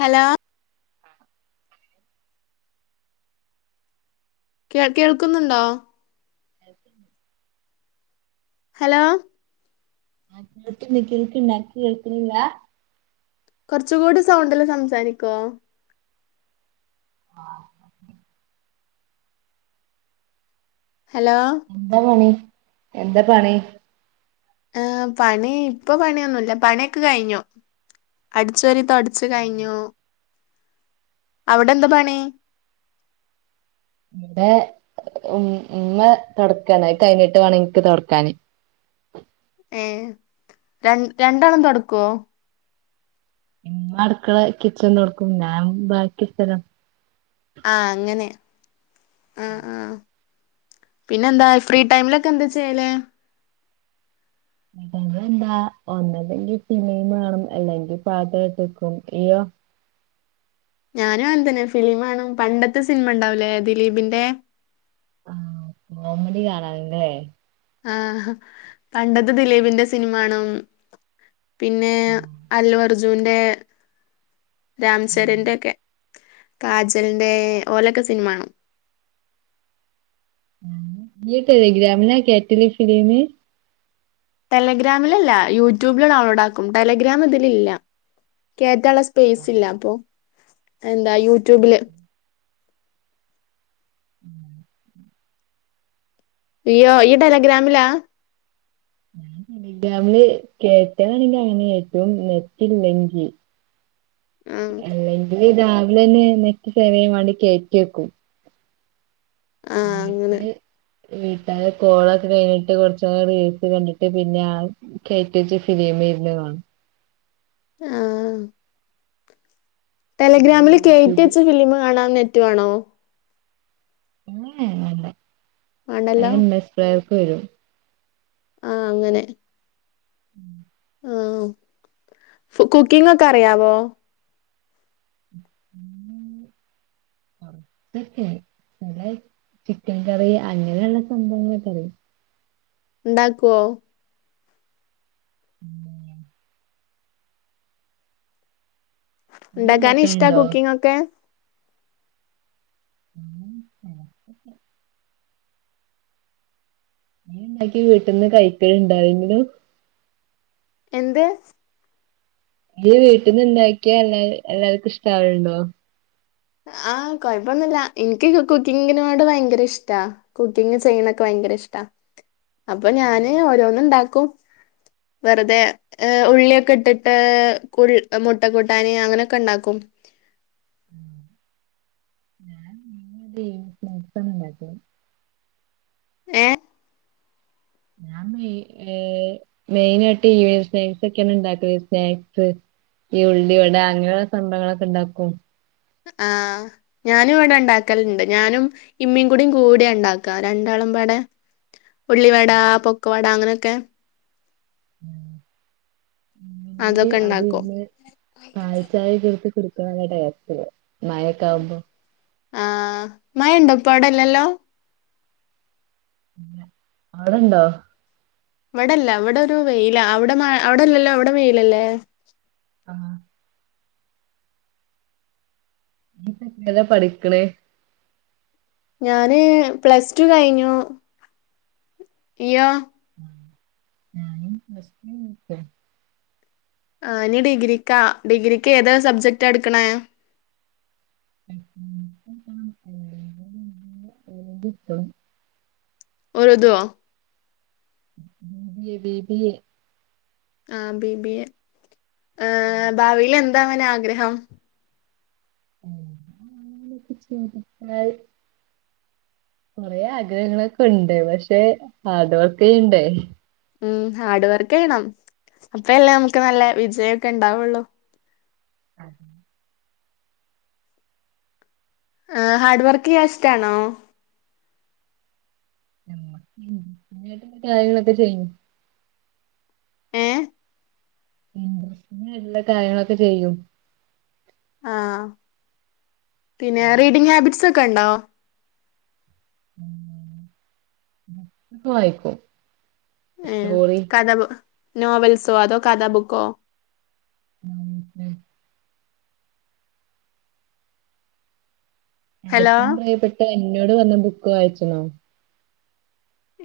Hello കേൾ കേൾക്കുന്നുണ്ടോ [inaudible] hello? ആ കേൾക്ക്ണ്ട് കേൾക്ണ്ട് അൻക്ക് കേൾക്ക്ണില്ലാ കൊറച്ച് കൂടി സൗണ്ടില് സംസാരിക്കോ ആഹ് ഹലോ എന്താ പണി എന്താ പണി ആ പണി ഇപ്പൊ പണിയൊന്നുല്ല പണിയൊക്കെ കയിഞ്ഞു അടിച്ചോരി തൊടച്ചു കയിഞ്ഞു അവിടെ എന്താ പണി ഇവിടെ ഉം ഉമ്മ തൊടക്കാണ് അത് കഴിഞ്ഞിട്ട് വേണം ഇന്ക്ക് തൊടക്കാന് ഏഹ് രൺ രണ്ടെണം തൊടക്കുവോ? ഇമ്മ അടുക്കള കിച്ചൺ തൊടയ്ക്കും ഞാൻ ബാക്കി സ്ഥലം ആ അങ്ങനെ ആ ആ പിന്നെന്താ ഫ്രീ ടൈമിലൊക്കെ എന്താ ചെയ്യല് അത് എന്താ ഒന്നല്ലെങ്കിൽ ഫിലിം കാണും അല്ലെങ്കിൽ പാട്ട് കേട്ട്‌ നിക്കും ഇയ്യോ ഞാനും അങ്ങനെതന്നെ ഫിലിം കാണും പണ്ടത്തെ സിനിമ ഉണ്ടാവുലേ ദിലീപിന്റെ ആ കോമഡി കാണാനല്ലേ ആ പണ്ടത്തെ ദിലീപിന്റെ സിനിമ കാണും പിന്നെ ആഹ് അല്ലുഅർജുനന്റെ ആഹ് രാംചരന്റെ ഒക്കെ കാജലിന്റെ ഓലക്കെ സിനിമ കാണും ഇയ്യ് ടെലിഗ്രാമിലാ കേറ്റണെ ഫിലീമ് ടെലഗ്രാമിലല്ല യൂട്യൂബില് ഡൗൺലോഡ് ആക്കും ടെലഗ്രാം ഇതില് ഇല്ല കേറ്റാനുള്ള സ്ഥ- ആഹ് സ്പേയ്സില്ല അപ്പൊ എന്താ യൂട്യൂബില് ആഹ് ഈയ്യി ഈയ് ഗ്രാലിഗ്രാമിലാ ഞാൻ ടെലിഗ്രാമില് കേറ്റാനാണെങ്കിൽ അങ്ങനെ കേറ്റു നെറ്റില്ലെങ്കിൽ ആഹ് അല്ലങ്കി രാവിലെ തന്നെ എഴുന്നേറ്റ് ചെറിയ വാണ്ടി കേറ്റി വെക്കും ആഹ് അങ്ങനെ [unintelligible] വീട്ടാരെ കോളൊക്കെ കഴിഞ്ഞിട്ട് കുറച്ചു റില്സ് കണ്ടിട്ട് പിന്നെ കയറ്റ വെച്ച ഫിലിം സീരിയലുകാണും ആ അല്ലെങ്കി ടെലഗ്രാമില് കയറ്റി യൂട്യൂബില് വെച്ച ഫിലിമ് കാണാൻ നെറ്റു വേണോ ഏ വേണ്ട അത് വേണ്ടല്ലോ എം എസ് പ്ലയർക്ക് വരും ആ അങ്ങനെ ആ കുക്കിംങ്ങ് ഒക്കെ അറിയാവോ ആ മറ്റെ നല്ല ചിക്കൻ കറി അങ്ങനെയള്ള സംഭവങ്ങളെക്കെയറിയാം ഉണ്ടാക്കുവോ ഉം, നീ ഉണ്ടാക്കാൻ ഇഷ്ടാ ഇണ്ടാക്കലുണ്ടോ കുക്കിംങ്ങ് ഒക്കെ നീ ഉണ്ടാക്കി വീട്ടിനിന്ന് കഴിക്കലുണ്ടോ ആരെങ്കിലും എന്ത് വീട്ടിനിന്ന് ഉണ്ടാക്കിയാ എല്ലാ എല്ലാർക്കും ഇഷ്ടാവലുണ്ടോ ആ കൊഴപ്പൊന്നുമില്ല എനിക്ക് കുക്കിങ്ങിനോട് ഭയങ്കര ഇഷ്ട കുക്കിങ് ചെയ്യണൊക്കെ ഭയങ്കര ഇഷ്ടാ അപ്പൊ ഞാന് ഓരോന്നും ഇണ്ടാക്കും വെറുതെ ഉള്ളിയൊക്കെ ഇട്ടിട്ട് മുട്ട കൂട്ടാൻ അങ്ങനെയൊക്കെ ഉണ്ടാക്കും [inaudible] ഏ ഞാൻ മെയി മെയിനായിട്ട് ഈവനിങ് സ്നാക്സൊക്കെയാണ് ഇണ്ടാക്കല് സ്നാക്സ് ഈ ഉള്ളി വട അങ്ങനെള്ള സ്നാക്സൊക്കെ ണ്ടാക്കും ആ ഞാനും ഇവിടെ ണ്ടാക്കല്ണ്ട് ഞാനും ഇമ്മിം കൂടെ കൂട്യണ്ടാക്കാ രണ്ടാ മ്പാടെ ഉള്ളി വട, പൊക്കവട അങ്ങനെക്കെ അങ്ങനെ അതൊക്കെ അതി ഇണ്ടാക്കും ഇന്ന് പാൽചായക്കെ എടുത്ത് കുടിക്കണത് നല്ല ടേസ്റ്റല്ലേ മയക്കാവുമ്പോ ആ മയണ്ടോ ഇപ്പ അവടെ ഇല്ലല്ലോ അവിടെണ്ടോ? ഇവടെല്ല ഇവിടെ ഒരു വെയിലാ അവടെ മ അവിടെല്ലല്ലോ അവടെ വെയിലല്ലേ. ആ എത്രേ ല പഠിക്ക്ണ്. ഞാന് പ്ലസ് ടു കയ്ഞ്ഞു. ഇയ്യോ. ഞാനും പ്ലസ് ടു കഴിഞ്ഞ് നിക്ക. ആ ഇനി ഡിഗ്രിക്കാ ഡിഗ്രിക്ക് ഏതാ സബ്ജക്റ്റാട്ക്ക്ണേ. എക്കണോമിക്സ് എടുക്കണം അല്ലെങ്കിൽ പിന്നെ ഏതെങ്കിലും എടുക്കണം. ഉറുതോ B B A, B B A. ആ ബിബിയെ ഏ എ ഭാവിൽ എന്താ ആവനാ ആഗ്രഹം. അങ്ങനൊക്കെ ചിന്തിച്ചാൽ കുറേ ആഗ്രഹങ്ങളൊക്കെ ഉണ്ട് പക്ഷേ ഹാർട് വർക്ക് ചെയ്യണ്ടേ. ഉം ഹാർഡ് വർക്ക് ചെയ്യണം അപ്പല്ലേ നമുക്ക് നല്ല വിജയൊക്കെണ്ടാവുള്ളു. അത് ആ ഹാർഡ് വർക്കെയ്യാൻ ഇഷ്ട്ടാണോ [unintelligible] അയിനായിട്ടുള്ള കാര്യങ്ങളൊക്കെ ചെയ്യും. ഏ ഇൻട്രസ്റ്റിംഗ്ന്ള്ള കാര്യങ്ങളൊക്കെ ചെയ്യും. ആ പിന്നെ റീഡിങ്ങ് ഹാബിറ്റ്സൊക്കെ ണ്ടോ? ബുക്ക്‌ വായിക്കും ഏ സ്റ്റോറി കഥ നോവൽസോ അതോ കഥബുക്കോ നോവൽസ്. ഹലോ ഏറ്റവും പ്രിയപ്പെട്ട എന്നോട് വന്ന ബുക്ക് വായിച്ച്ണോ?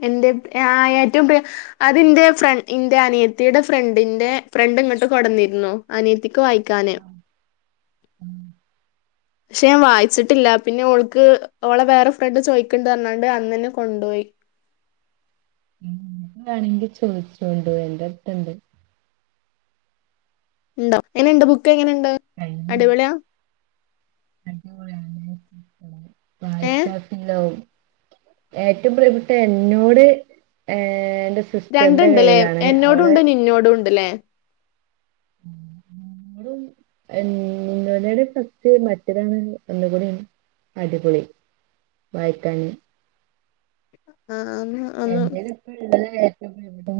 എന്റെ ആ ഏറ്റവും പ്രിയ അത് ന്റെ ഫ്ര ഇന്റെ അനിയത്തിടെ ഫ്രണ്ടിന്റെ ഫ്രണ്ട് ണ്ടിങ്ങട്ട് കൊട്ന്നിരുന്നു അനിയത്തിക്ക് വായിക്കാന് ഉം ക്ഷെ ഞാൻ വായിച്ചിട്ടില്ല പിന്നെ ഓൾക്ക് ഓളെ വേറെ ഫ്രണ്ട് ചോയിക്ക്ണ്ട് പറഞ്ഞാണ്ട് അന്നെന്നെ കൊണ്ടോയി. ഉം വേണെങ്കിൽ ചോദിച്ചോണ്ടു എന്റെട്ത്ത്‌ണ്ട്. ണ്ടോ എങ്ങനെണ്ട് ബുക്ക് എങ്ങനെണ്ട് കയ്യിലുണ്ട് അടിപൊളിയാ. ഏ വായ്ച്ചാ [unintelligible] ല്ലാവും. ഏറ്റവും പ്രിയപ്പെട്ട എന്നോട് ഏ എന്റെ സിസ്റ്ററിന്റെ രണ്ടുണ്ടല്ലേ കയ്യിലാണ് അവള് എന്നോടുണ്ട് നിന്നോടുണ്ടല്ലേ ഉം എ നോയുടെ ഫസ്റ്റ് മറ്റതാണ് ഒന്നുകൂടി അടിപൊളി. വായിക്കാന്. ആ ഒന്ന് ഒന്ന് എന്റേൽ ഇപ്പള്ളത് ഇവിടെ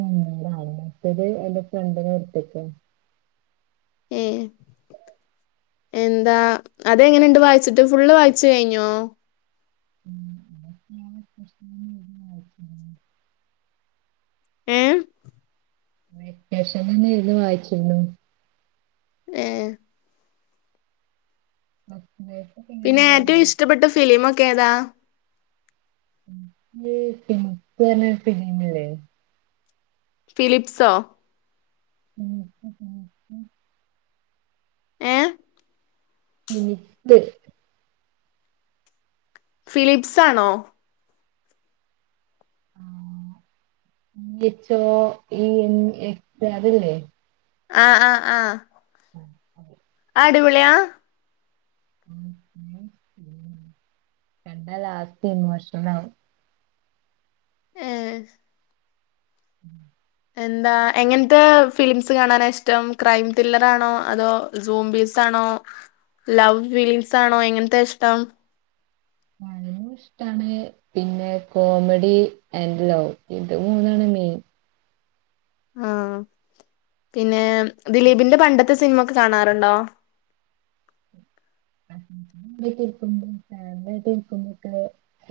മറ്റത് എന്റെ ഫ്രണ്ടിന് കൊടുത്തേക്കാ. ഏ എന്താ അത് എങ്ങനെയുണ്ട് വായിച്ചിട്ട് ഫുള്ള് വായിച്ച് കഴിഞ്ഞോ? ഉം അതൊക്കെ വെക്കേഷൻ തന്നെ വായിച്ചിരുന്നു. ഏ വെക്കേഷനിൽ തന്നെ വായിച്ചിരുന്നു. ഏ ആ പിന്നെ ഏറ്റവും ഇഷ്ടപ്പെട്ട ഫിലീമൊക്കെ ഏതാ? [unintelligible] ഫിലീമില്ലേ? ഫിലിപ്സോ? [inaudible] ഏ [unintelligible] ഫിലിപ്സാണോ? [unintelligible] അതല്ലേ അ അ അ ആ അടിപൊള്യാ? ണ്ടാ ലാസ്റ്റ് ഇമോഷ്ണലാവും ഏ [inaudible] എന്താ എങ്ങൻത്തെ ഫിലിമ്സ് കാണാന ഇഷ്ടം ക്രൈം തില്ലറാണോ അതോ ജൂംബീസാൺ ണോ ലൗ ഫിലിമ്സാണോ എങ്ങൻത്താ ഇഷ്ടം? ഞാനും [inaudible] ഇഷ്ടാണ് പിന്നെ കോമഡി ആൻഡ് ലൗ ഇത് മൂന്നാണ് മെയ്ൻ ആ പിന്നെ ദിലീപിന്റെ പണ്ടത്തെ സിൻമൊക്കെ കാണാറുണ്ടോ? [inaudible] [unintelligible] ഒക്കെ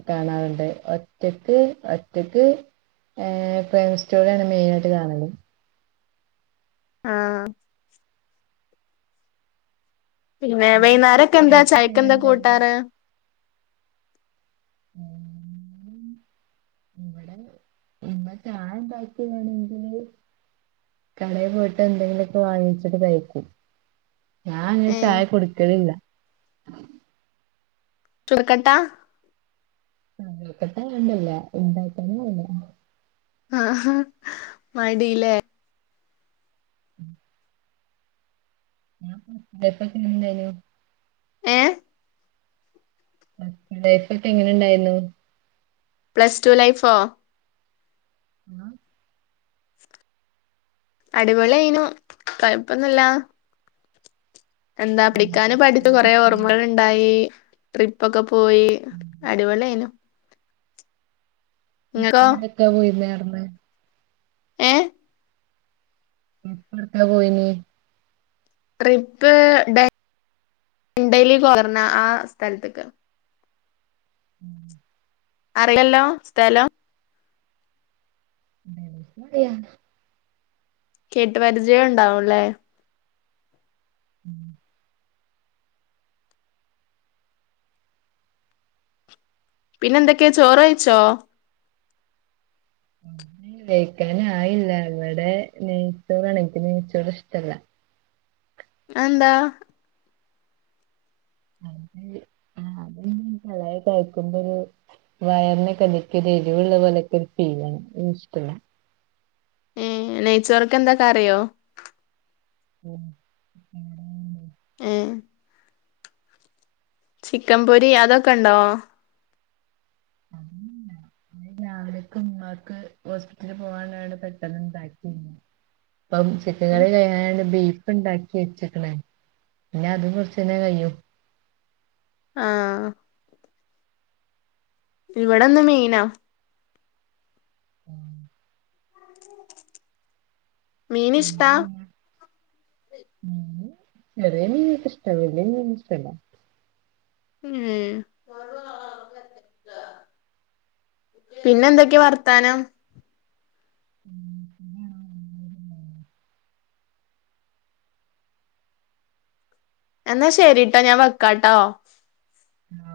കാണാറ്ണ്ട് ഒറ്റക്ക് ഒറ്റയ്ക്ക്, ഏ ഫ്രൈം സ്റ്റോറ്യാണ് മെയ്നായ്ട്ട് കാണൽ. ആ ന്നെ ഞാൻ ഫസ്റ്റ് വൈന്നാരൊക്കെന്താ ലൈഫൊക്കെ എങ്ങനെ ചായക്കെന്താ കൂട്ടാറ് ഉണ്ടായിരുന്നു [inaudible] ന്ന ഞാൻ ടൈപയ്യാണെങ്കില് കടെ പോയ്ട്ട് എന്തെങ്കിലൊക്കെ വാങ്ങിച്ചിട്ട് കഴിക്കും ഞാ അങ്ങന് ഏഹ് ചായ കുടിക്കലില്ല. [unintelligible] [unintelligible] ആഹ മടി ലെ [inaudible] [unintelligible] ഏ ലൈഫ് ഒക്കെ എങ്ങനെ ണ്ടായ്ന്നു പ്ലസ് ടു ലൈഫോ? ആ അടിപൊളിയ്ന്നു തഴപ്പൊന്നല്ല എന്താ [unintelligible] എക്സാം കൊറെ ഒക്കെ ഓർമ്മകള്ണ്ടായി ട്രിപ്പൊക്കെ പ് പോയി അടിപൊളിയെയ്ന്നു. ഇങ്ങക്കോ [unintelligible] വിട്ക്കാ പോയീന്ന്ന്നർഞ്ഞ്. ഏഹ് പ്പ് ട്ക്കാ പോയീനി? ട്രിപ്പ് ടെൻ ഡലി ർഞ്ഞ ആ സ്ഥൽത്ത്ക്ക് മ്. അർലല്ലോ സ്ഥലം? [inaudible] കേട്ട് പരിചയൊണ്ടാവും ലെ മ്. പിന്നെന്തൊക്കെ ചോറയ്ച്ചോ? [inaudible] കയിക്കാനായില്ല ഇവിടെ നെയ്ച്ചോറാണെ നിക്ക് നെയ്ച്ചോറിഷ്ടല്ല അ എന്താ മ് കളയ കഴിക്കുമ്പോരൂ വയറിന കലക്ക് എരിവുള്ള പോലെക്കെ ഫീലാണ്അതിഷ്ടല്ല ഏ നെയ്ചോറിക്കെന്താ കറിയോ ഉം ഏഹ് ചിക്കൻ പൊരി അതൊക്കെ ഉണ്ടോ രാവിലക്ക് ഉമ്മാക്ക് ഹോസ്പിറ്റലില് പോകാനിവിടെ പെട്ടെന്ന്ണ്ടാക്കും ഇപ്പം ചിക്കക്കറി കഴാന ബീ പ്പ ഇണ്ടാക്കി വെച്ചക്കണ് പിന്നെ അത് കുറചൈനാ കയ്യും ആഹ് ഇവിടെ ന്ന് മീനാ ഉം മീനിഷ്ടാ എന്താ ചെയ്യാ ചെറിയെ മീനോക്കെഷ്ടാ വല്ല്യേ മീനിഷ്ടല്ല ഉം പിന്നെ എന്തൊക്കെയാ വർത്താനം ഉം പിന്നെ എന്നാ ശരിട്ടോ ഞാൻ വെക്കാട്ടോ ആ